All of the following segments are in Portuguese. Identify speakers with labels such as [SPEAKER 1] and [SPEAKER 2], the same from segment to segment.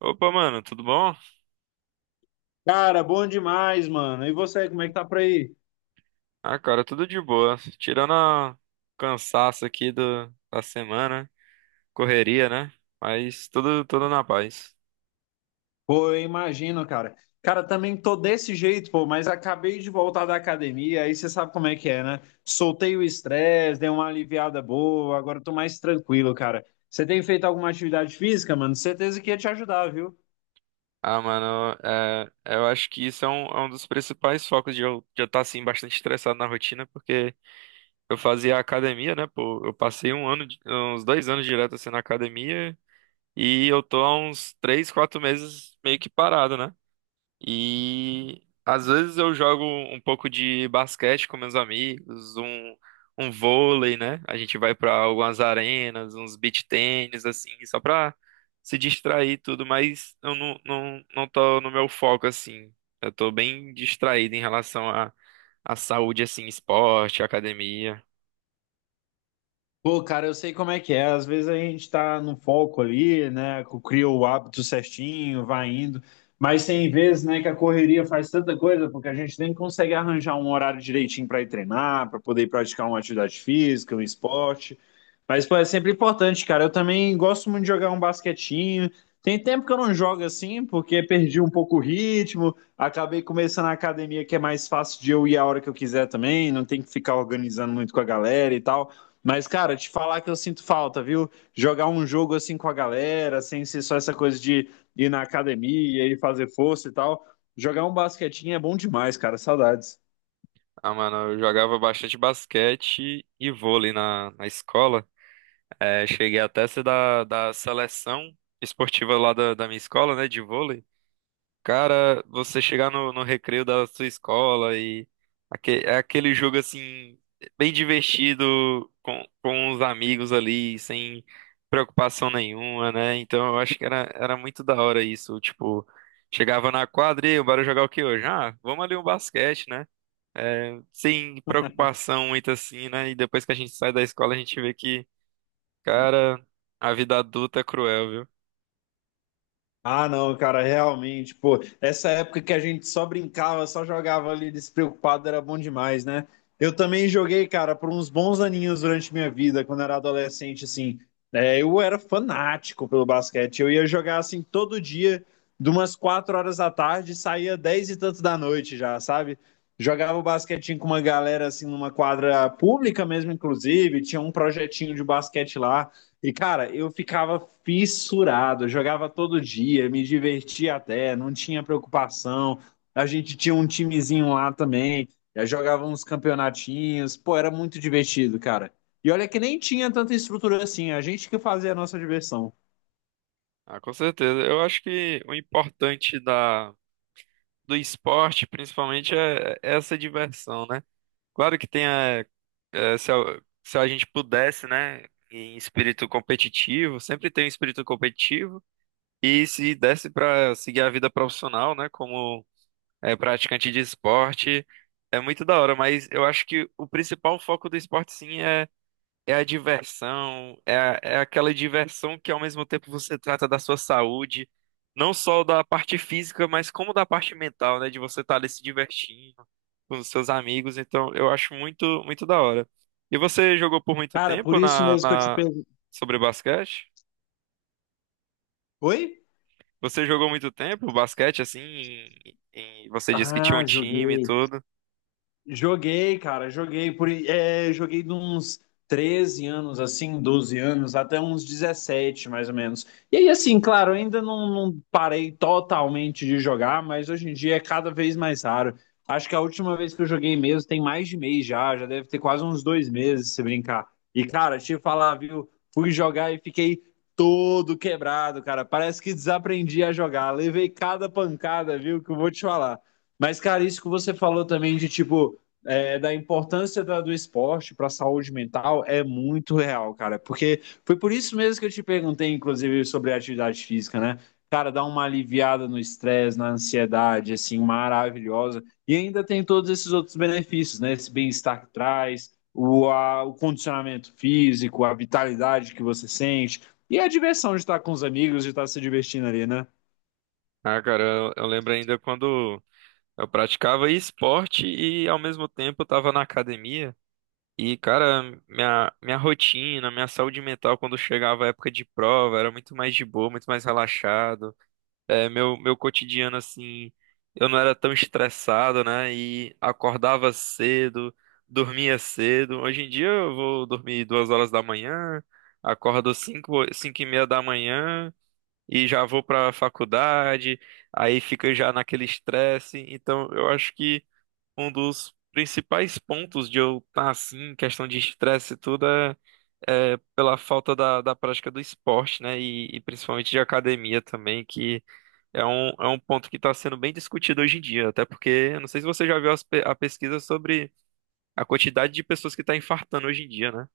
[SPEAKER 1] Opa, mano, tudo bom?
[SPEAKER 2] Cara, bom demais, mano. E você, como é que tá por aí?
[SPEAKER 1] Ah, cara, tudo de boa. Tirando o cansaço aqui da semana, correria, né? Mas tudo, tudo na paz.
[SPEAKER 2] Pô, eu imagino, cara. Cara, também tô desse jeito, pô, mas acabei de voltar da academia, aí você sabe como é que é, né? Soltei o estresse, dei uma aliviada boa, agora eu tô mais tranquilo, cara. Você tem feito alguma atividade física, mano? Certeza que ia te ajudar, viu?
[SPEAKER 1] Ah, mano, eu acho que isso é um dos principais focos de eu já estar, assim, bastante estressado na rotina, porque eu fazia academia, né? Pô, eu passei um ano, uns 2 anos direto, assim, na academia, e eu tô há uns 3, 4 meses meio que parado, né? E às vezes eu jogo um pouco de basquete com meus amigos, um vôlei, né? A gente vai pra algumas arenas, uns beach tênis, assim, só pra se distrair e tudo, mas eu não tô no meu foco, assim. Eu tô bem distraído em relação à saúde, assim, esporte, academia.
[SPEAKER 2] Pô, cara, eu sei como é que é. Às vezes a gente tá no foco ali, né? Cria o hábito certinho, vai indo. Mas tem vezes, né, que a correria faz tanta coisa, porque a gente nem consegue arranjar um horário direitinho para ir treinar, para poder praticar uma atividade física, um esporte. Mas, pô, é sempre importante, cara. Eu também gosto muito de jogar um basquetinho. Tem tempo que eu não jogo assim, porque perdi um pouco o ritmo. Acabei começando a academia, que é mais fácil de eu ir a hora que eu quiser também. Não tem que ficar organizando muito com a galera e tal. Mas, cara, te falar que eu sinto falta, viu? Jogar um jogo assim com a galera, sem ser só essa coisa de ir na academia e fazer força e tal. Jogar um basquetinho é bom demais, cara. Saudades.
[SPEAKER 1] Ah, mano, eu jogava bastante basquete e vôlei na escola. Cheguei até a ser da seleção esportiva lá da minha escola, né, de vôlei. Cara, você chegar no recreio da sua escola e é aquele jogo assim, bem divertido com os amigos ali, sem preocupação nenhuma, né? Então eu acho que era muito da hora isso. Tipo, chegava na quadra e "Ei, bora jogar o que hoje? Ah, vamos ali um basquete, né? Sem preocupação muito assim, né?" E depois que a gente sai da escola, a gente vê que. Cara, a vida adulta é cruel, viu?
[SPEAKER 2] Ah, não, cara, realmente, pô, essa época que a gente só brincava, só jogava ali despreocupado, era bom demais, né? Eu também joguei, cara, por uns bons aninhos durante minha vida, quando era adolescente, assim. É, eu era fanático pelo basquete, eu ia jogar, assim, todo dia, de umas 4 horas da tarde, saía 10 e tanto da noite já, sabe? Jogava basquetinho com uma galera, assim, numa quadra pública mesmo, inclusive, tinha um projetinho de basquete lá. E, cara, eu ficava fissurado, eu jogava todo dia, me divertia até, não tinha preocupação. A gente tinha um timezinho lá também, já jogava uns campeonatinhos, pô, era muito divertido, cara. E olha que nem tinha tanta estrutura assim, a gente que fazia a nossa diversão.
[SPEAKER 1] Ah, com certeza. Eu acho que o importante da, do esporte, principalmente, é essa diversão, né? Claro que tem a, é, se, a, se a gente pudesse, né, em espírito competitivo, sempre tem um espírito competitivo, e se desse para seguir a vida profissional, né, como é, praticante de esporte, é muito da hora, mas eu acho que o principal foco do esporte, sim, é a diversão, é aquela diversão que ao mesmo tempo você trata da sua saúde, não só da parte física, mas como da parte mental, né? De você estar ali se divertindo com os seus amigos. Então, eu acho muito, muito da hora. E você jogou por muito
[SPEAKER 2] Cara, por
[SPEAKER 1] tempo
[SPEAKER 2] isso
[SPEAKER 1] na,
[SPEAKER 2] mesmo que eu te
[SPEAKER 1] na...
[SPEAKER 2] perguntei.
[SPEAKER 1] sobre basquete?
[SPEAKER 2] Oi?
[SPEAKER 1] Você jogou muito tempo basquete, assim, você disse que tinha um
[SPEAKER 2] Ah,
[SPEAKER 1] time e
[SPEAKER 2] joguei.
[SPEAKER 1] tudo.
[SPEAKER 2] Joguei, cara, joguei por, joguei de uns 13 anos, assim, 12 anos, até uns 17 mais ou menos. E aí, assim, claro, ainda não parei totalmente de jogar, mas hoje em dia é cada vez mais raro. Acho que a última vez que eu joguei mesmo tem mais de mês já, já deve ter quase uns 2 meses, se brincar. E, cara, te falar, viu, fui jogar e fiquei todo quebrado, cara. Parece que desaprendi a jogar. Levei cada pancada, viu, que eu vou te falar. Mas, cara, isso que você falou também de tipo da importância do esporte para a saúde mental é muito real, cara. Porque foi por isso mesmo que eu te perguntei, inclusive, sobre a atividade física, né? Cara, dá uma aliviada no estresse, na ansiedade, assim, maravilhosa. E ainda tem todos esses outros benefícios, né? Esse bem-estar que traz, o, o condicionamento físico, a vitalidade que você sente e a diversão de estar com os amigos, de estar se divertindo ali, né?
[SPEAKER 1] Ah, cara, eu lembro ainda quando eu praticava esporte e ao mesmo tempo estava na academia. E, cara, minha rotina, minha saúde mental quando chegava a época de prova era muito mais de boa, muito mais relaxado. Meu cotidiano, assim, eu não era tão estressado, né? E acordava cedo, dormia cedo. Hoje em dia eu vou dormir 2h da manhã, acordo 5h, 5h30 da manhã e já vou pra faculdade, aí fica já naquele estresse. Então, eu acho que um dos principais pontos de eu estar assim, em questão de estresse e tudo, é pela falta da prática do esporte, né? E principalmente de academia também, que é um ponto que está sendo bem discutido hoje em dia. Até porque, eu não sei se você já viu a pesquisa sobre a quantidade de pessoas que está infartando hoje em dia, né?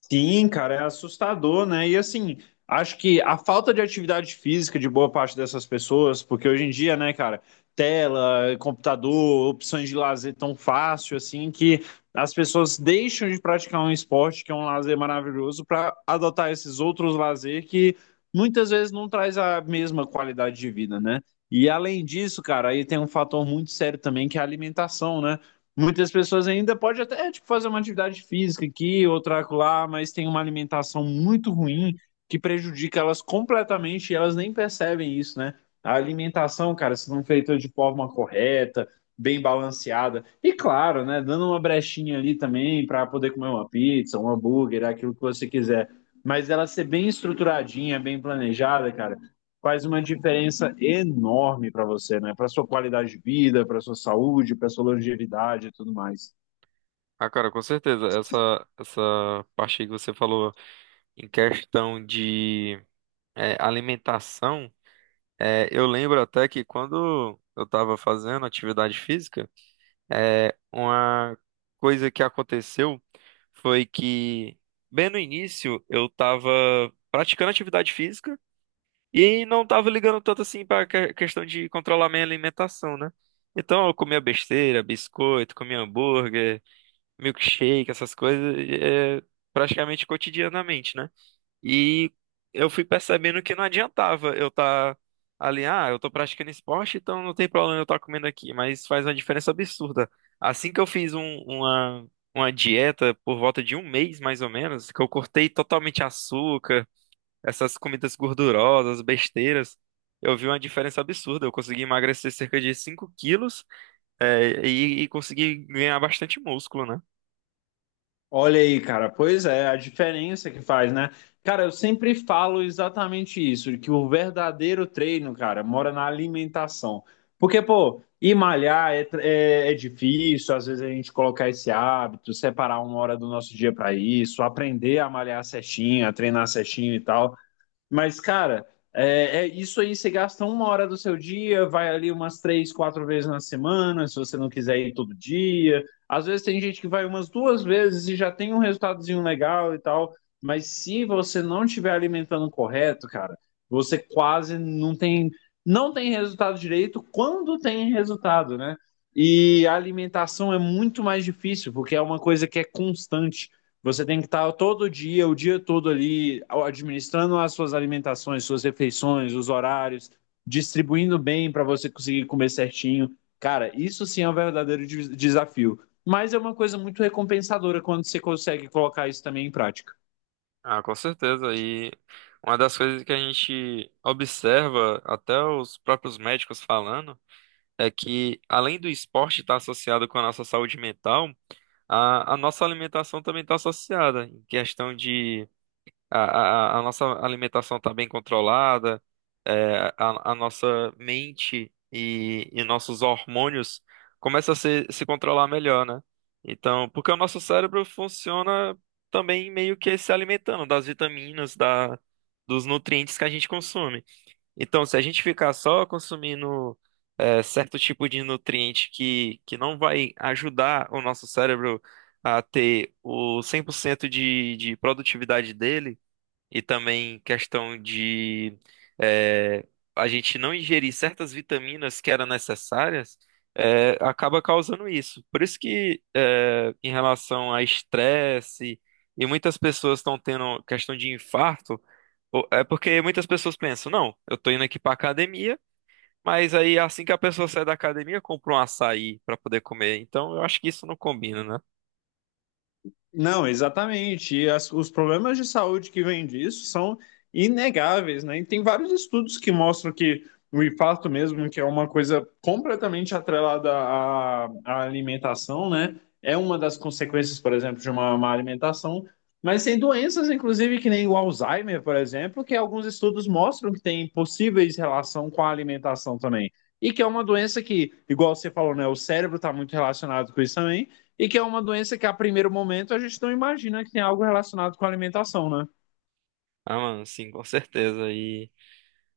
[SPEAKER 2] Sim, cara, é assustador, né? E assim, acho que a falta de atividade física de boa parte dessas pessoas, porque hoje em dia, né, cara, tela, computador, opções de lazer tão fácil assim que as pessoas deixam de praticar um esporte que é um lazer maravilhoso para adotar esses outros lazer que muitas vezes não traz a mesma qualidade de vida, né? E além disso, cara, aí tem um fator muito sério também que é a alimentação, né? Muitas pessoas ainda pode até tipo, fazer uma atividade física aqui, outra lá, mas tem uma alimentação muito ruim que prejudica elas completamente e elas nem percebem isso, né? A alimentação, cara, se não feita de forma correta, bem balanceada, e claro, né, dando uma brechinha ali também para poder comer uma pizza, um hambúrguer, aquilo que você quiser, mas ela ser bem estruturadinha, bem planejada, cara faz uma diferença enorme para você, né? Para sua qualidade de vida, para sua saúde, para sua longevidade e tudo mais.
[SPEAKER 1] Ah, cara, com certeza. Essa parte aí que você falou em questão de alimentação, eu lembro até que quando eu estava fazendo atividade física, Uma coisa que aconteceu foi que, bem no início, eu tava praticando atividade física e não tava ligando tanto assim pra questão de controlar minha alimentação, né? Então eu comia besteira, biscoito, comia hambúrguer, milkshake, essas coisas, é, praticamente cotidianamente, né? E eu fui percebendo que não adiantava eu estar ali, ah, eu tô praticando esporte, então não tem problema eu estar comendo aqui, mas faz uma diferença absurda. Assim que eu fiz uma dieta por volta de um mês, mais ou menos, que eu cortei totalmente açúcar, essas comidas gordurosas, besteiras, eu vi uma diferença absurda. Eu consegui emagrecer cerca de 5 quilos, e consegui ganhar bastante músculo, né?
[SPEAKER 2] Olha aí, cara, pois é, a diferença que faz, né? Cara, eu sempre falo exatamente isso, que o verdadeiro treino, cara, mora na alimentação. Porque, pô, ir malhar é difícil, às vezes a gente colocar esse hábito, separar uma hora do nosso dia para isso, aprender a malhar certinho, a treinar certinho e tal. Mas, cara, é isso aí. Você gasta uma hora do seu dia, vai ali umas 3, 4 vezes na semana, se você não quiser ir todo dia. Às vezes tem gente que vai umas 2 vezes e já tem um resultadozinho legal e tal. Mas se você não estiver alimentando correto, cara, você quase não tem resultado direito quando tem resultado, né? E a alimentação é muito mais difícil, porque é uma coisa que é constante. Você tem que estar todo dia, o dia todo ali, administrando as suas alimentações, suas refeições, os horários, distribuindo bem para você conseguir comer certinho. Cara, isso sim é um verdadeiro desafio. Mas é uma coisa muito recompensadora quando você consegue colocar isso também em prática.
[SPEAKER 1] Ah, com certeza. E uma das coisas que a gente observa, até os próprios médicos falando, é que além do esporte estar associado com a nossa saúde mental, a nossa alimentação também está associada, em questão de a nossa alimentação está bem controlada, a nossa mente e nossos hormônios começam a se controlar melhor, né? Então, porque o nosso cérebro funciona também meio que se alimentando das vitaminas, da, dos nutrientes que a gente consome. Então, se a gente ficar só consumindo certo tipo de nutriente que não vai ajudar o nosso cérebro a ter o 100% de produtividade dele, e também questão de eh, a gente não ingerir certas vitaminas que eram necessárias, acaba causando isso. Por isso que em relação a estresse e muitas pessoas estão tendo questão de infarto, é porque muitas pessoas pensam, não, eu estou indo aqui para academia, mas aí assim que a pessoa sai da academia, compra um açaí para poder comer. Então eu acho que isso não combina, né?
[SPEAKER 2] Não, exatamente. E os problemas de saúde que vêm disso são inegáveis, né? E tem vários estudos que mostram que o infarto mesmo, que é uma coisa completamente atrelada à alimentação, né? É uma das consequências, por exemplo, de uma má alimentação. Mas tem doenças, inclusive, que nem o Alzheimer, por exemplo, que alguns estudos mostram que tem possíveis relação com a alimentação também. E que é uma doença que, igual você falou, né? O cérebro está muito relacionado com isso também e que é uma doença que a primeiro momento a gente não imagina que tem algo relacionado com alimentação, né?
[SPEAKER 1] Ah, mano, sim, com certeza.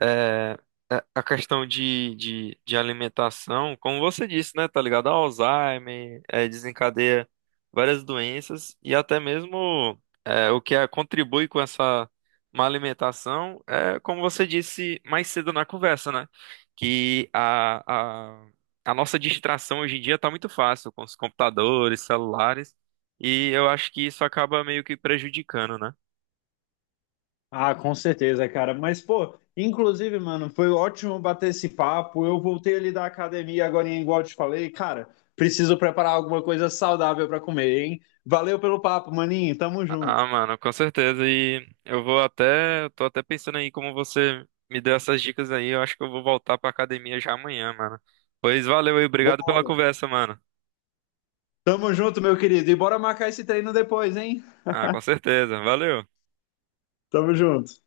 [SPEAKER 1] é, a questão de alimentação, como você disse, né, tá ligado? A Alzheimer, desencadeia várias doenças e até mesmo contribui com essa má alimentação, é, como você disse mais cedo na conversa, né? Que a nossa distração hoje em dia tá muito fácil com os computadores, celulares, e eu acho que isso acaba meio que prejudicando, né?
[SPEAKER 2] Ah, com certeza, cara. Mas, pô, inclusive, mano, foi ótimo bater esse papo. Eu voltei ali da academia agora, igual eu te falei, cara, preciso preparar alguma coisa saudável para comer, hein? Valeu pelo papo, maninho. Tamo junto.
[SPEAKER 1] Ah, mano, com certeza. Eu tô até pensando aí como você me deu essas dicas aí. Eu acho que eu vou voltar pra academia já amanhã, mano. Pois valeu aí, obrigado pela
[SPEAKER 2] Bora.
[SPEAKER 1] conversa, mano.
[SPEAKER 2] Tamo junto, meu querido. E bora marcar esse treino depois, hein?
[SPEAKER 1] Ah, com certeza. Valeu.
[SPEAKER 2] Tamo junto.